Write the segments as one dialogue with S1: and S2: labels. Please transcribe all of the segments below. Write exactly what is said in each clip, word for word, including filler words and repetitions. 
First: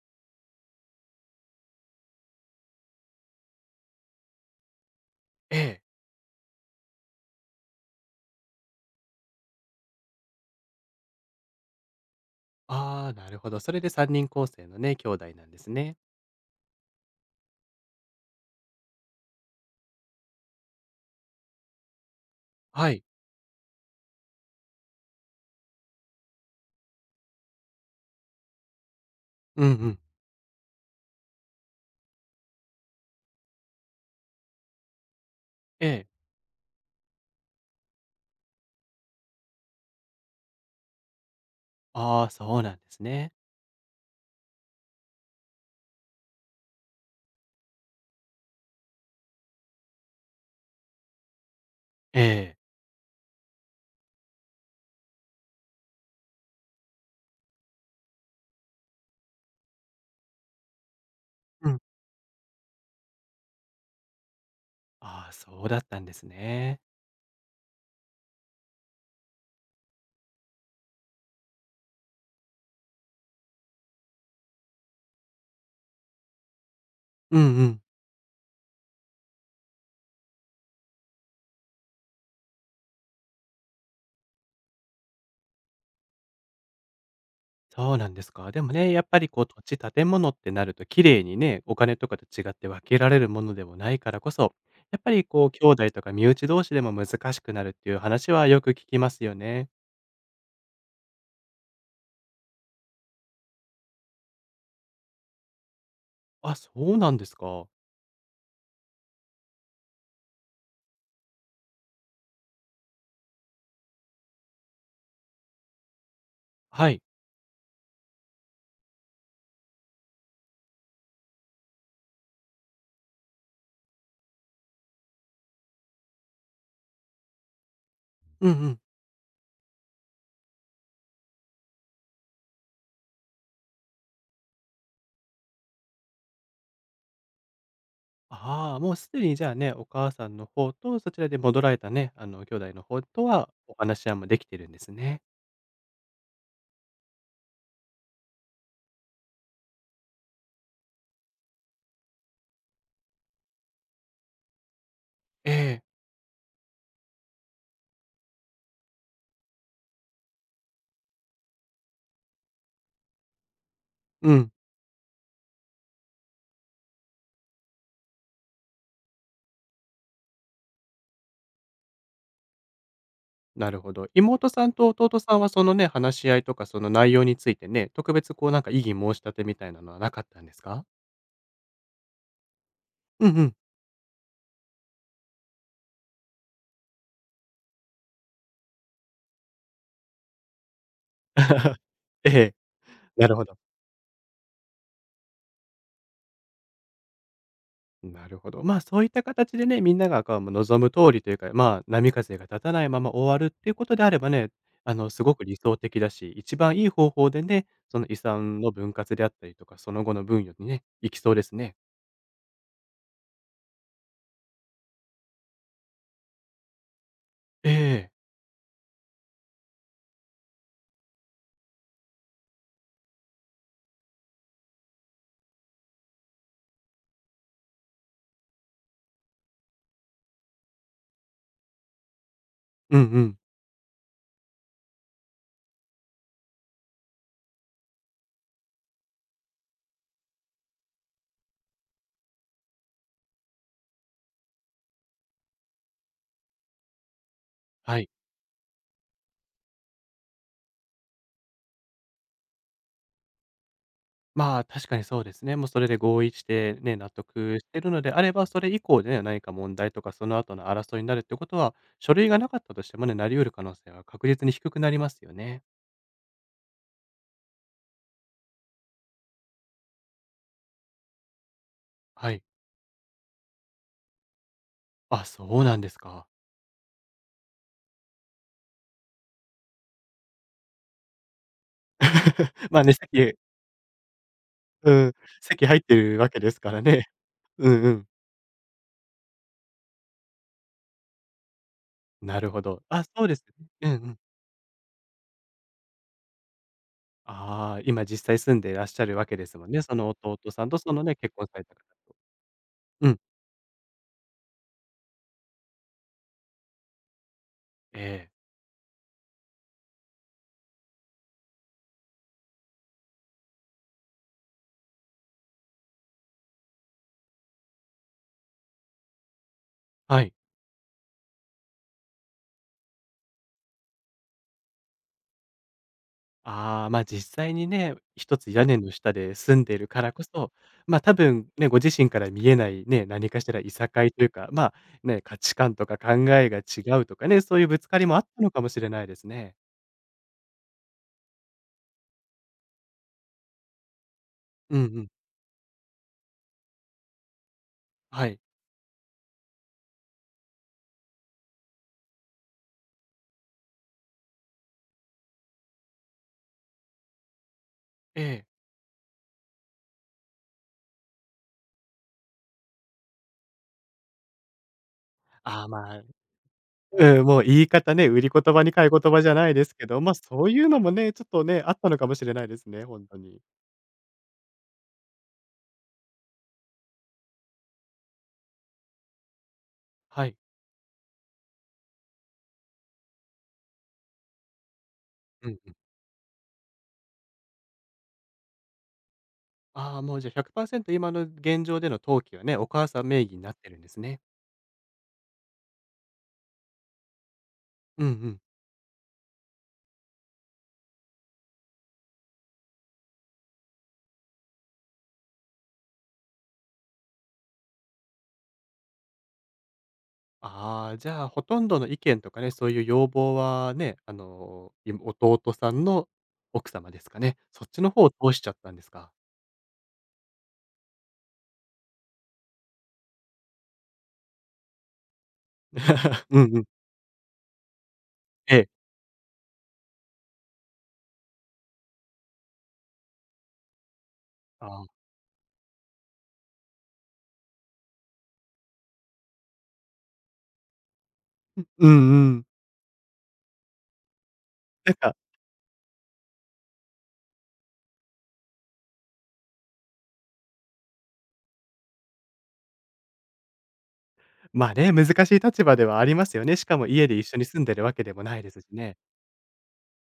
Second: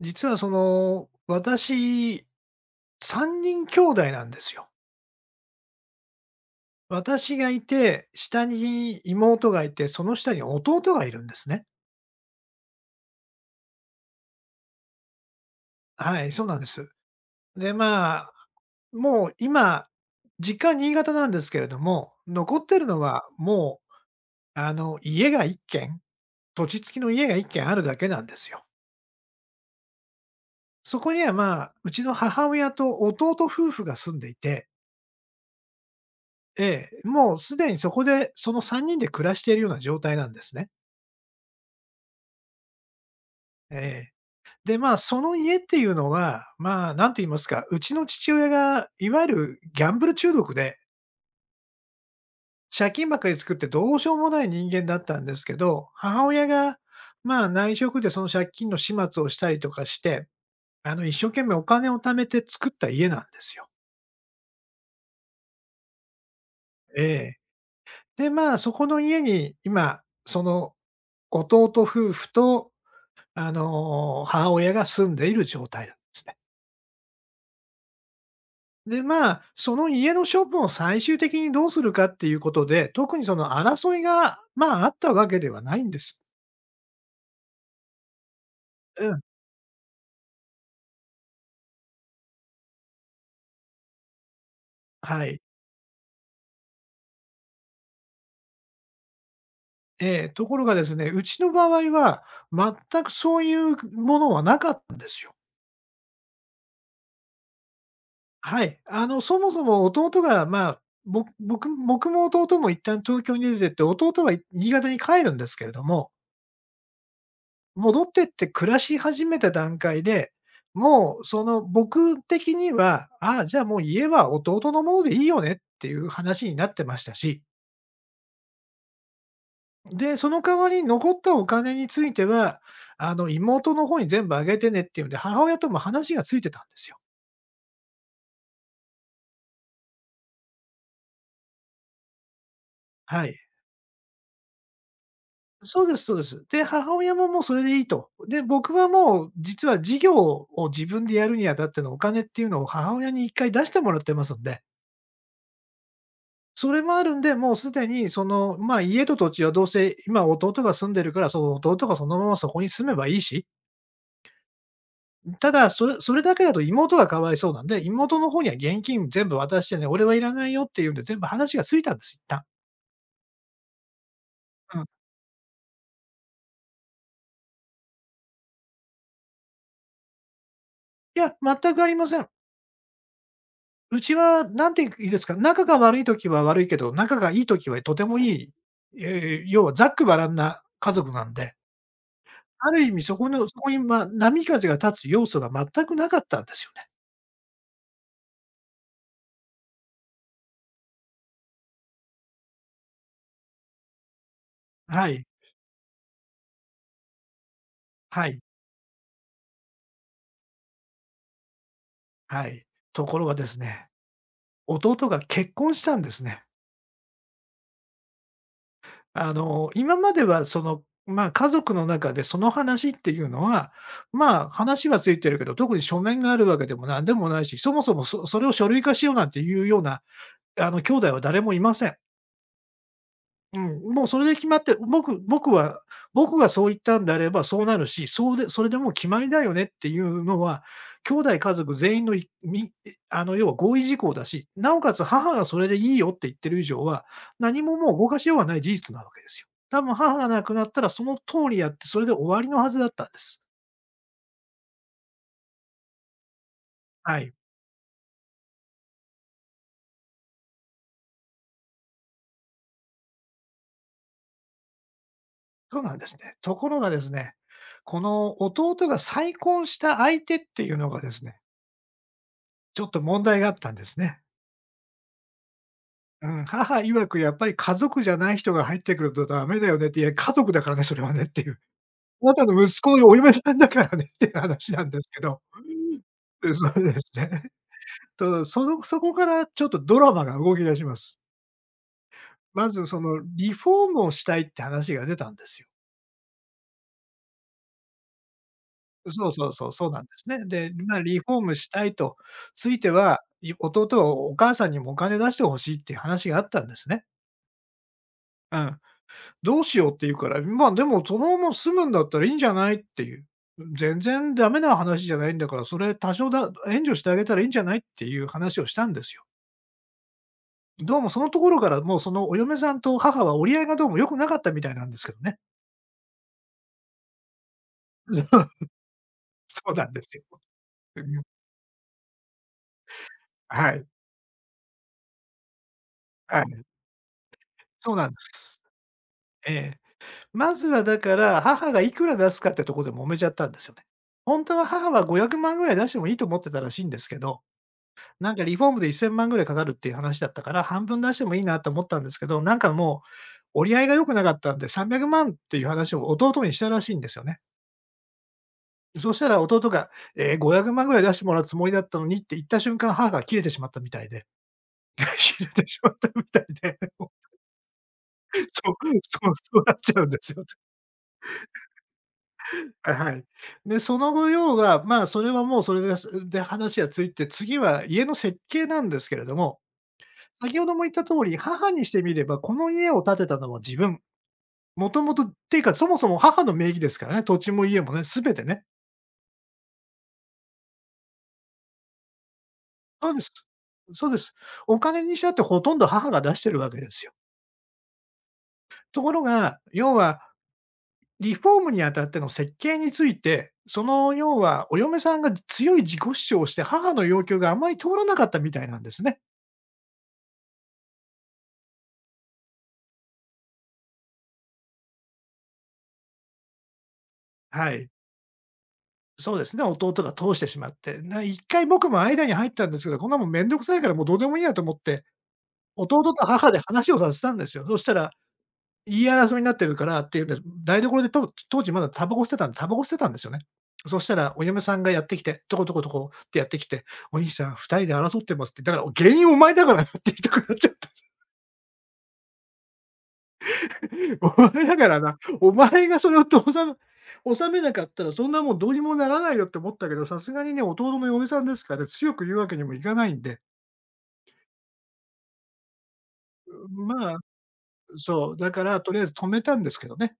S1: 実はその、私、さんにん兄弟なんですよ。
S2: ええ。
S1: 私がいて、下に妹がいて、その下に弟がいるんですね。
S2: ああ、なるほど。それでさんにん構成のね、兄弟なんですね。
S1: はい、そうなんです。で、まあ、もう今、実家新潟なんですけれども、残ってる
S2: は
S1: の
S2: い。
S1: はもう、あの、家がいっけん軒、土地付きの家がいっけん軒あるだけなんですよ。
S2: うんうん。
S1: そこには、まあ、うちの母親と弟夫婦が住んでいて、
S2: ええ。
S1: ええ、もうすでにそこで、そのさんにんで暮らしているような状態なんですね。
S2: ああ、そうなんですね。
S1: ええ。で、まあ、その家っていうのは、まあ、なんと言いますか、うちの父親がいわゆるギャンブル中毒で、
S2: ええ。
S1: 借金ばっかり作ってどうしようもない人間だったんですけど、母親が、まあ、内職でその借金の始末をしたりとかして、あの、一生懸命お
S2: うん。
S1: 金を貯めて作った家なんですよ。
S2: ああ、そうだったんですね。
S1: ええ。で、まあ、そこの家に今、その弟夫婦と、あの、母親が住んでいる状態なんですね。
S2: うんうん。
S1: で、まあ、その家の処分を最終的にどうするかっていうことで、特にその争いが、まあ、あったわけではないんです。
S2: そうなんですか。でもね、やっ
S1: う
S2: ぱ
S1: ん、
S2: りこう土地、建物ってなると綺麗にね、お金とかと違って分けられるものでもないからこそ、やっぱり
S1: はい。
S2: こう兄弟とか身内同士でも難しくなるっていう話はよく聞きますよね。
S1: ええ、ところがですね、うちの場合は全くそういうものはなかったんですよ。
S2: あ、そうなんですか。
S1: はい。あの、そもそも弟が、まあ、ぼ僕僕も弟も一旦東京に出てって、弟は新潟に帰るんですけれども
S2: はい。
S1: 戻ってって暮らし始めた段階で、もうその僕的には、ああ、じゃあもう家は弟のものでいいよねっていう話になってましたし、
S2: うんうん。
S1: で、その代わりに残ったお金については、あの妹の方に全部あげてねっていうんで、母親とも話がついてたんですよ。
S2: ああ、もうすでにじゃあね、お母さんの方とそちらで戻られたね、あの兄弟の方と
S1: はい。
S2: はお話し合いもできてるんですね。
S1: そうですそうです。で、母親ももうそれでいいと。で、僕はもう実は事業を自分でやるにあたってのお金っていうのを母親に一回出してもらってますんで
S2: ええ。
S1: それもあるんで、もうすでにその、まあ、家と土地はどうせ今弟が住んでるから、その弟がそのままそこに住めばいいし、
S2: うん、
S1: ただ、それそれだけだと妹がかわいそうなんで、妹の方には現金全部渡してね、俺はいらないよっていうんで、全部話がついたんです、一旦。
S2: なるほど。妹さん
S1: うん。
S2: と弟さんはそのね、話し合いとかその内容についてね、特別こうなんか異議申し立てみたいなのはなかったんですか？
S1: いや、全くありません。
S2: うんうん。
S1: うちは何て言うんですか、仲が悪い時は悪いけど、仲がいい時はとてもいい、ええ、要はざっくばらんな家族なんで、
S2: ええ、
S1: ある意味そ
S2: な
S1: こ
S2: るほ
S1: のそ
S2: ど。
S1: こに、まあ、波風が立つ要素が全くなかったんですよね。
S2: なるほど。まあ、そういった形でね、みんながこう望む通りというか、まあ、波風が立たないまま終わるっていうことであればね、あ
S1: は
S2: の、す
S1: い。
S2: ごく理想的だし、一番いい方法でね、その遺
S1: はい。
S2: 産の分割であったりとか、その後の分与にね、行きそうですね。
S1: はい。ところがですね、弟が結婚したんですね。
S2: ええ。
S1: あの、今まではその、まあ、家族の中でその話っていうのは、まあ、話はついてるけど、特に書面があるわけでも何でもないし、そもそもそそれを書類化しようなんていうような、あの、兄弟は誰もいません。
S2: うんうん。
S1: うん、もうそれで決まって、僕僕は僕がそう言ったんであればそうなるし、そうでそれでもう決まりだよねっていうのは、兄弟家族全員のいみあの、要は合意事項だし、なおかつ母がそれでいいよって言ってる以上は、何ももう
S2: は
S1: 動
S2: い。
S1: かしようがない事実なわけですよ。多分母が亡くなったらその通りやって、それで終わりのはずだったんです。
S2: まあ、確かにそうですね。もうそれで合意してね、納
S1: はい、
S2: 得してるのであれば、それ以降でね、何か問題とか、その後の争いになるってことは、書類がなかったとしてもね、なり得る可能性は確実に低くなりますよね。
S1: そうなんですね。ところがですね、この弟が再婚した相手っていうのがですね、
S2: はい。
S1: ちょっと問題があったんですね。
S2: あ、そうなんです
S1: う
S2: か。
S1: ん、母曰くやっぱり「家族じゃない人が入ってくるとダメだよね」って、「いや、家族だからね、それはね」っていう。「あなたの
S2: ま
S1: 息
S2: あね、
S1: 子、のお嫁
S2: 席
S1: さんだからね」っていう話なん
S2: う
S1: です
S2: ん、
S1: けど。
S2: 席入ってるわけ
S1: う
S2: で
S1: ん、
S2: す
S1: そ
S2: か
S1: う
S2: ら
S1: で
S2: ね。
S1: すね。
S2: うんうん。
S1: と、そのそこからちょっとドラマが動き出します。
S2: なるほ
S1: ま
S2: ど。
S1: ずそ
S2: あ、
S1: の
S2: そうです
S1: リ
S2: ね。
S1: フォー
S2: うん
S1: ム
S2: う
S1: を
S2: ん。
S1: したいって話が出たんですよ。
S2: ああ、今実際住んでいらっしゃるわ
S1: そう
S2: けで
S1: そう
S2: す
S1: そ
S2: もん
S1: う、
S2: ね。
S1: そう
S2: そ
S1: なんで
S2: の
S1: す
S2: 弟
S1: ね。
S2: さん
S1: で、
S2: とそ
S1: まあ、
S2: のね、
S1: リフ
S2: 結
S1: ォー
S2: 婚
S1: ム
S2: され
S1: し
S2: た方
S1: たいと、
S2: と。
S1: ついて
S2: うん。
S1: は、い弟はお母さんにもお金出して欲しいっていう話があったんですね。
S2: ええ、
S1: うん。どうしようって言うから、ま、でもそのまま住むんだったらいいんじゃないっていう。全然ダメな話じゃないんだから、それ多少だ援助してあげたらいいんじゃないっていう話をしたんですよ。
S2: はい。
S1: どうもそのところから、もうそのお嫁さんと母は折り合いがどうも良くなかったみたいなんですけどね。
S2: ああ、ま、実際にね、一つ 屋根の下で住
S1: そ
S2: ん
S1: う
S2: でい
S1: な
S2: る
S1: んで
S2: から
S1: すよ。
S2: こそ、
S1: う
S2: ま、多
S1: ん。
S2: 分ね、ご自身から見えないね、何かしらい
S1: はい、
S2: さかいというか、まあ、ね、価値観とか考
S1: は
S2: えが
S1: い。
S2: 違うとかね、そういうぶつ
S1: そう
S2: かり
S1: なんで
S2: もあったのか
S1: す。
S2: もしれないです
S1: え
S2: ね。
S1: え。まずはだから、母がいくら出すかってとこで揉めちゃったんですよね。本当は
S2: うんう
S1: 母は
S2: ん。
S1: ごひゃくまんぐらい出してもいいと思ってたらしいんですけど
S2: は
S1: なん
S2: い。
S1: かリフォームでせんまんぐらいかかるっていう話だったから、半分出してもいいなと思ったんですけど、なんかもう折り合いが良くなかったんで、さんびゃくまんっていう話を弟にしたらしいんですよね。
S2: ええ。
S1: そしたら弟が、えごひゃくまんぐらい出してもらうつもりだったのにって言った瞬間、母が切れてしまったみたいで 切れ
S2: あ
S1: て
S2: あ、
S1: しま
S2: ま
S1: っ
S2: あ、
S1: たみたいで、そう、
S2: うん、もう言い方ね、売り言葉に
S1: そう、
S2: 買い言葉じゃない
S1: そう
S2: で
S1: な
S2: す
S1: っ
S2: け
S1: ちゃ
S2: ど、
S1: うん
S2: ま、あ
S1: ですよ。
S2: そういうのもね、ちょっとね、あったのかもしれないですね、ほん
S1: は
S2: と
S1: い。
S2: に。
S1: で、その後要は、まあ、それはもうそれで、で、話はついて、次は家の設計なんですけれども
S2: はい。
S1: 先ほども言った通り、母にしてみれば、この家を建てたのは自分。もともとっ
S2: う
S1: て
S2: ん
S1: いう
S2: う
S1: か、
S2: ん。
S1: そもそも母の名義ですからね、土地も家もね、すべてね。
S2: ああ、もうじゃひゃくパーセント今の現状での登記はね、お母さん
S1: そうで
S2: 名
S1: す。
S2: 義になってるんです
S1: そうで
S2: ね。
S1: す。お金にしたってほとんど母が出してるわけですよ。
S2: うんうん。
S1: ところが、要はリフォームにあたっての設計について、その要はお嫁さんが強い自己主張をして、母の要求があまり通らなかったみたいなんですね。
S2: ああ、じゃあ、ほとんどの意見とかね、そういう要望はね、あの、い弟さんの奥様ですかね。そっ
S1: は
S2: ち
S1: い。
S2: の方を通しちゃったんですか。
S1: そうですね、弟が通してしまって。な一回僕も間に入ったんですけど、こんなもんめんどくさいからもうどうでもいいやと思って弟と
S2: うん
S1: 母
S2: う
S1: で
S2: ん。
S1: 話をさせたんですよ。そしたら、
S2: ええ。
S1: 言い争いになってるからっていうんで、台所でと当時まだタバコ捨てたんでタバコ捨てたんですよね。そしたらお嫁
S2: あ
S1: さんがや
S2: あ。
S1: ってきて、トコトコトコってやってきて、「お兄さんふたりで争ってます」って、「だから原因お前だからな」って言いたくなっちゃった。
S2: うんうん。
S1: 「お前だか
S2: なん
S1: ら
S2: か、
S1: な、お前がそれをとおさむ収めなかったらそんなもんどうにもならないよ」って思ったけど、さすがにね、弟の嫁さんですから強く言うわけにもいかないんで、
S2: まあね、難しい立場ではありますよね。しかも家
S1: ま
S2: で
S1: あ、
S2: 一緒に住んでるわけでも
S1: そう、
S2: ない
S1: だ
S2: です
S1: か
S2: し
S1: らと
S2: ね。
S1: りあえず止めたんですけどね。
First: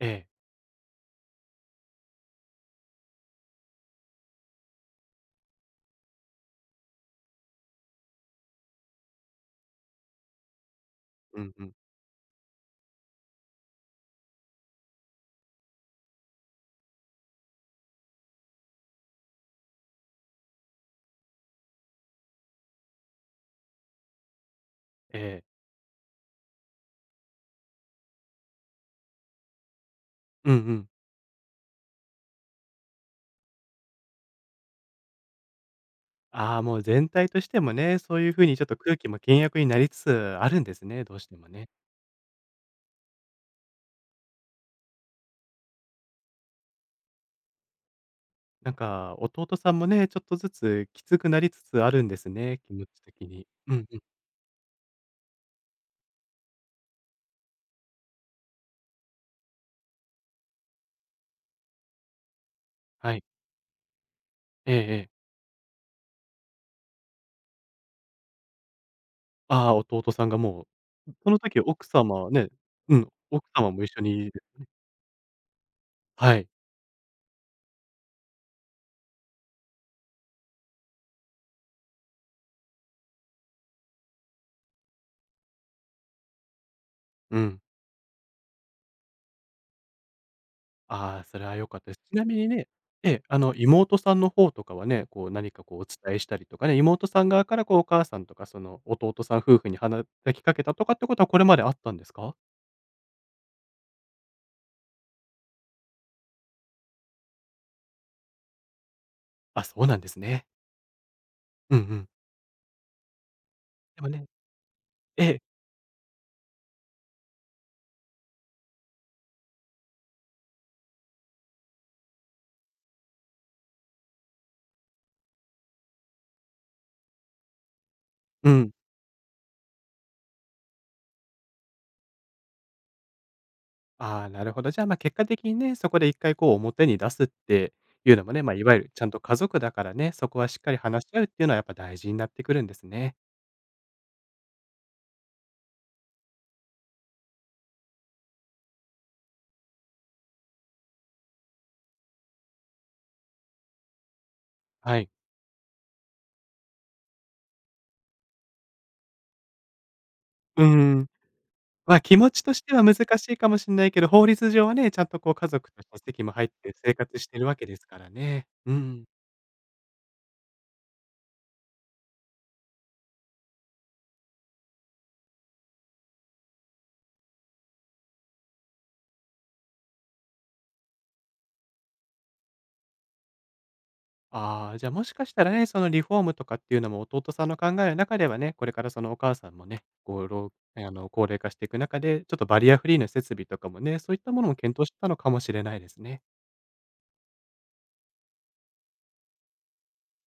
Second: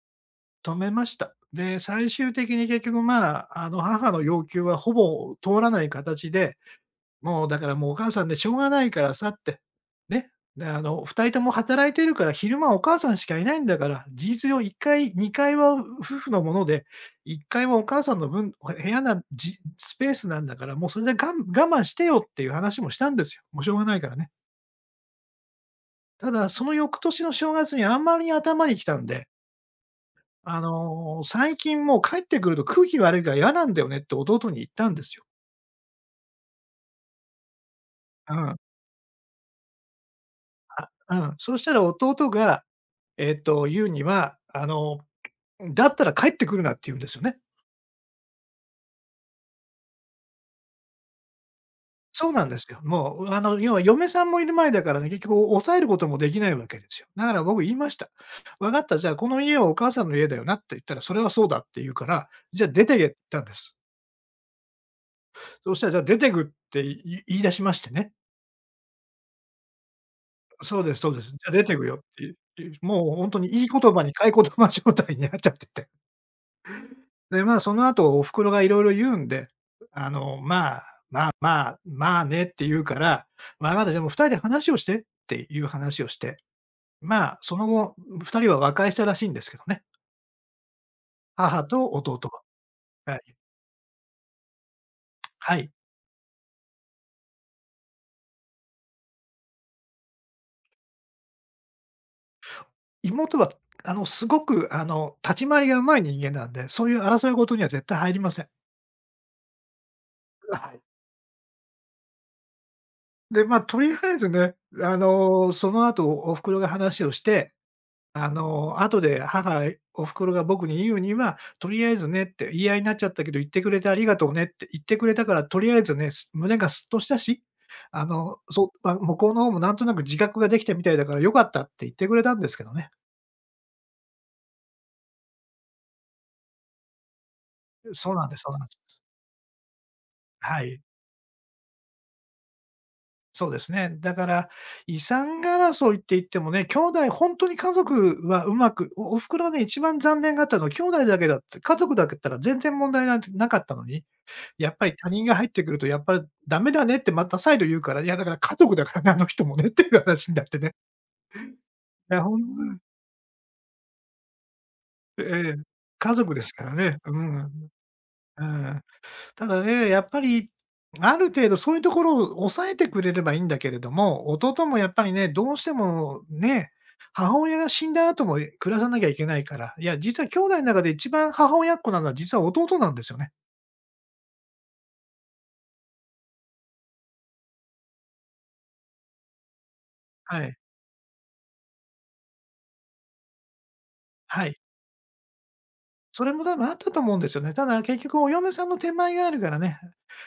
S2: ええ。
S1: 止めました。で、最終的に結局、まあ、あの、母の要求はほぼ通らない形で、もうだからもうお母さんでしょうがないからさって、ね。で、あの、ふたりと
S2: う
S1: も
S2: んうん。
S1: 働いてるから、昼間お母さんしかいないんだから、事実上いっかい、にかいは夫婦のもので、いっかいはお母さんの分、部屋なんじスペースなんだから、もうそれでがん我慢してよっていう話もしたんですよ。もうしょうがないからね。
S2: ええ。
S1: ただ、その翌年の正月にあんまり頭に来たんで
S2: うんう
S1: あ
S2: ん。
S1: の、最近もう帰ってくると空気悪いから嫌なんだよねって弟に言ったんですよ。
S2: ああ、もう全体としてもね、そういう
S1: う
S2: 風
S1: ん、
S2: にちょっと空気も険悪になりつつあるんですね、ど
S1: う
S2: うし
S1: ん。
S2: ても
S1: そし
S2: ね。
S1: たら弟が、えっと、言うには、あの、だったら帰ってくるなって言うんですよね。
S2: なんか弟さんもね、ちょっとずつきつくなりつつあるんで
S1: そ
S2: す
S1: うなんで
S2: ね、
S1: す
S2: 気
S1: よ。
S2: 持ち
S1: も
S2: 的
S1: う、あ
S2: に。
S1: の、要
S2: う
S1: は
S2: んうん。
S1: 嫁さんもいる前だからね、結局抑えることもできないわけですよ。だから僕言いました。「分かった、じゃあこの家はお母さんの家だよな」って言ったら、「それはそうだ」って言うから、「じゃあ出てけ」っ
S2: は
S1: て
S2: い。
S1: 言ったんです。
S2: ええ、ええ。
S1: そしたら、じゃあ出てくって言い言い出しましてね。
S2: ああ、弟さんがも
S1: そうです、そ
S2: う、
S1: うです。
S2: そ
S1: じ
S2: の
S1: ゃ、
S2: 時
S1: 出てく
S2: 奥
S1: よっ
S2: 様
S1: て
S2: はね。
S1: い、
S2: うん、
S1: もうほんと
S2: 奥
S1: にいい
S2: 様
S1: 言
S2: も一緒
S1: 葉に買い
S2: に。
S1: 言葉状態になっちゃってて。
S2: はい。
S1: で、まあ、その後お袋が色々言うんで、あの、まあ、まあまあ、まあねって言うから、わかった、でもふたりで話をしてっていう話をして、ま
S2: う
S1: あ、そ
S2: ん。
S1: の後、ふたりは和解したらしいんですけどね。
S2: ああ、それは
S1: 母
S2: 良かっ
S1: と
S2: たです。ち
S1: 弟
S2: なみ
S1: は。
S2: にね、え
S1: は
S2: え、
S1: い。
S2: あの、妹さんの方とかはね、こう何
S1: は
S2: か
S1: い。
S2: こうお伝えしたりとかね、妹さん側からこうお母さんとか、その弟さん夫婦に話きかけたとかってことはこれまであったんですか？
S1: 妹は、あの、すごく、あの、立ち回りが上手い人間なんで、そういう争い事には絶対入りません。
S2: あ、そうなんですね。
S1: はい。
S2: うんうん。
S1: で、ま、あとりあ
S2: でも
S1: え
S2: ね、
S1: ずね、あ
S2: ええ、
S1: の、その後お袋が話をして、あの、後で母お袋が僕に言うには、とりあえずねって言い合いになっちゃったけど、言ってくれてありがとうねって言ってくれたから、とりあえずね、す胸がすっとしたし、あの、
S2: う
S1: そ
S2: ん。
S1: う、まあ、向こうの方もなんとなく自覚ができたみたいだから良かったって言ってくれたんですけどね。
S2: ああ、なるほど。じゃあ、ま、あ結果的にね、そこで一回こう表に出すって
S1: そ
S2: い
S1: う
S2: うの
S1: なん
S2: も
S1: です、
S2: ね、
S1: そ
S2: ま、あ
S1: うなん
S2: い
S1: で
S2: わゆる
S1: す。
S2: ちゃんと家族だからね、そこはしっ
S1: は
S2: かり
S1: い。
S2: 話し合うっていうのはやっぱ大事になってくるんですね。
S1: そうですね。だから、遺産争いって言ってもね、兄弟本当に家族はうまく、おお袋はね、一番残念があったのは兄弟だけだって、家族だけだったら全然問題なんてなかったのに、やっぱり
S2: は
S1: 他
S2: い。
S1: 人が入ってくるとやっぱり「ダメだね」ってまた再度言うから、いやだから家族だからね、あの人もねっていう話になって
S2: うう
S1: ね。
S2: ん。ま、
S1: い
S2: 気
S1: や
S2: 持
S1: ほ
S2: ちとして
S1: ん、
S2: は難しいかもしれないけど、法律上はね、ちゃんと
S1: え
S2: こう家
S1: え、
S2: 族として
S1: 家
S2: 籍も
S1: 族で
S2: 入っ
S1: すか
S2: て
S1: ら
S2: 生
S1: ね。
S2: 活
S1: う
S2: して
S1: ん、
S2: るわけですから
S1: う
S2: ね。う
S1: ん。
S2: ん。
S1: ただね、やっぱり、ある程度そういうところを抑えてくれればいいんだけれども、弟もやっぱりね、どうしてもね、母親が死んだ後も暮らさなきゃいけないから、いや、実は兄弟の中で一番母親っ子なのは実は弟なんですよね。
S2: ああ、じゃあもしかしたらね、そのリフォームとかっていうのも弟さんの考えの中ではね、これからそのお母さんもね、こ
S1: は
S2: う、
S1: い。
S2: あの、高齢化していく中で、ちょっとバリアフリーの設備とかもね、そういったも
S1: は
S2: のも
S1: い。
S2: 検討してたのかもしれないですね。
S1: それも多分あったと思うんですよね。ただ結局お嫁さんの手前があるからね、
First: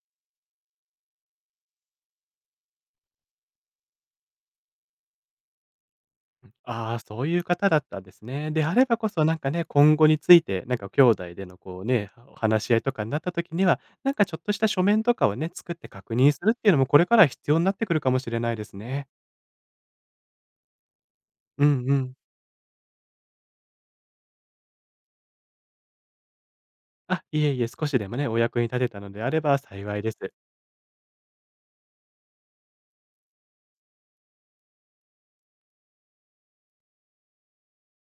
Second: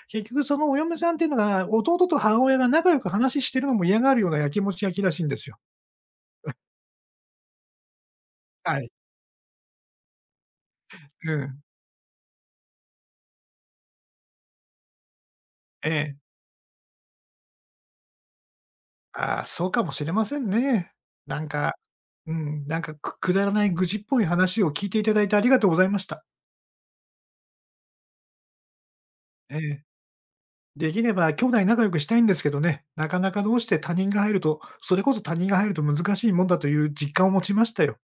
S1: 結局そのお嫁さんっていうのが、弟と母親が仲良く話してるのも嫌がるようなやきもち焼きらしいんですよ。
S2: ああ、そういう方だったんですね。であ
S1: は
S2: れ
S1: い。
S2: ばこそ、なんかね、今後について、なんか兄
S1: う
S2: 弟での
S1: ん。
S2: こうね、お話し合いとかになった時には、なんかちょっとした書面とかをね、作って
S1: え
S2: 確
S1: え。
S2: 認するっていうのも、これから必要になってくるかもしれないですね。
S1: ああ、そうかもしれませんね。なん
S2: う
S1: か、
S2: んうん。
S1: うん、なんか、くくだらない愚痴っぽい話を聞いていただいてありがとうございました。
S2: あ、いえいえ、少しでもね、お役に立てたのであれ
S1: え
S2: ば
S1: え。
S2: 幸いです。
S1: できれば兄弟仲良くしたいんですけどね、なかなかどうして他人が入ると、それこそ他人が入ると難しいもんだという実感を持ちましたよ。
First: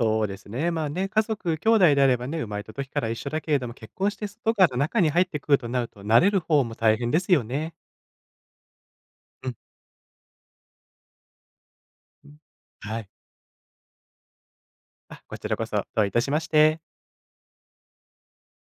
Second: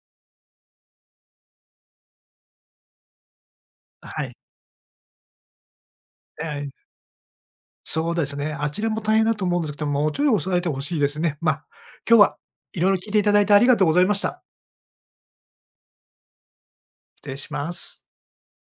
S2: そうですね。まあね、家族、兄弟であればね、生まれた時から一緒だけれども、結婚し
S1: は
S2: て
S1: い。
S2: 外から中に入ってくるとなると、慣れる
S1: え
S2: 方
S1: え、
S2: も大変ですよね。
S1: そうですね。あちらも大変だと
S2: う
S1: 思
S2: ん。
S1: うんですけど、もうちょい抑えてほしいですね。まあ、今日は色々
S2: は
S1: 聞
S2: い。
S1: いていただいてありがとうございました。
S2: あ、こちらこそ、どういたしまして。
S1: 失礼します。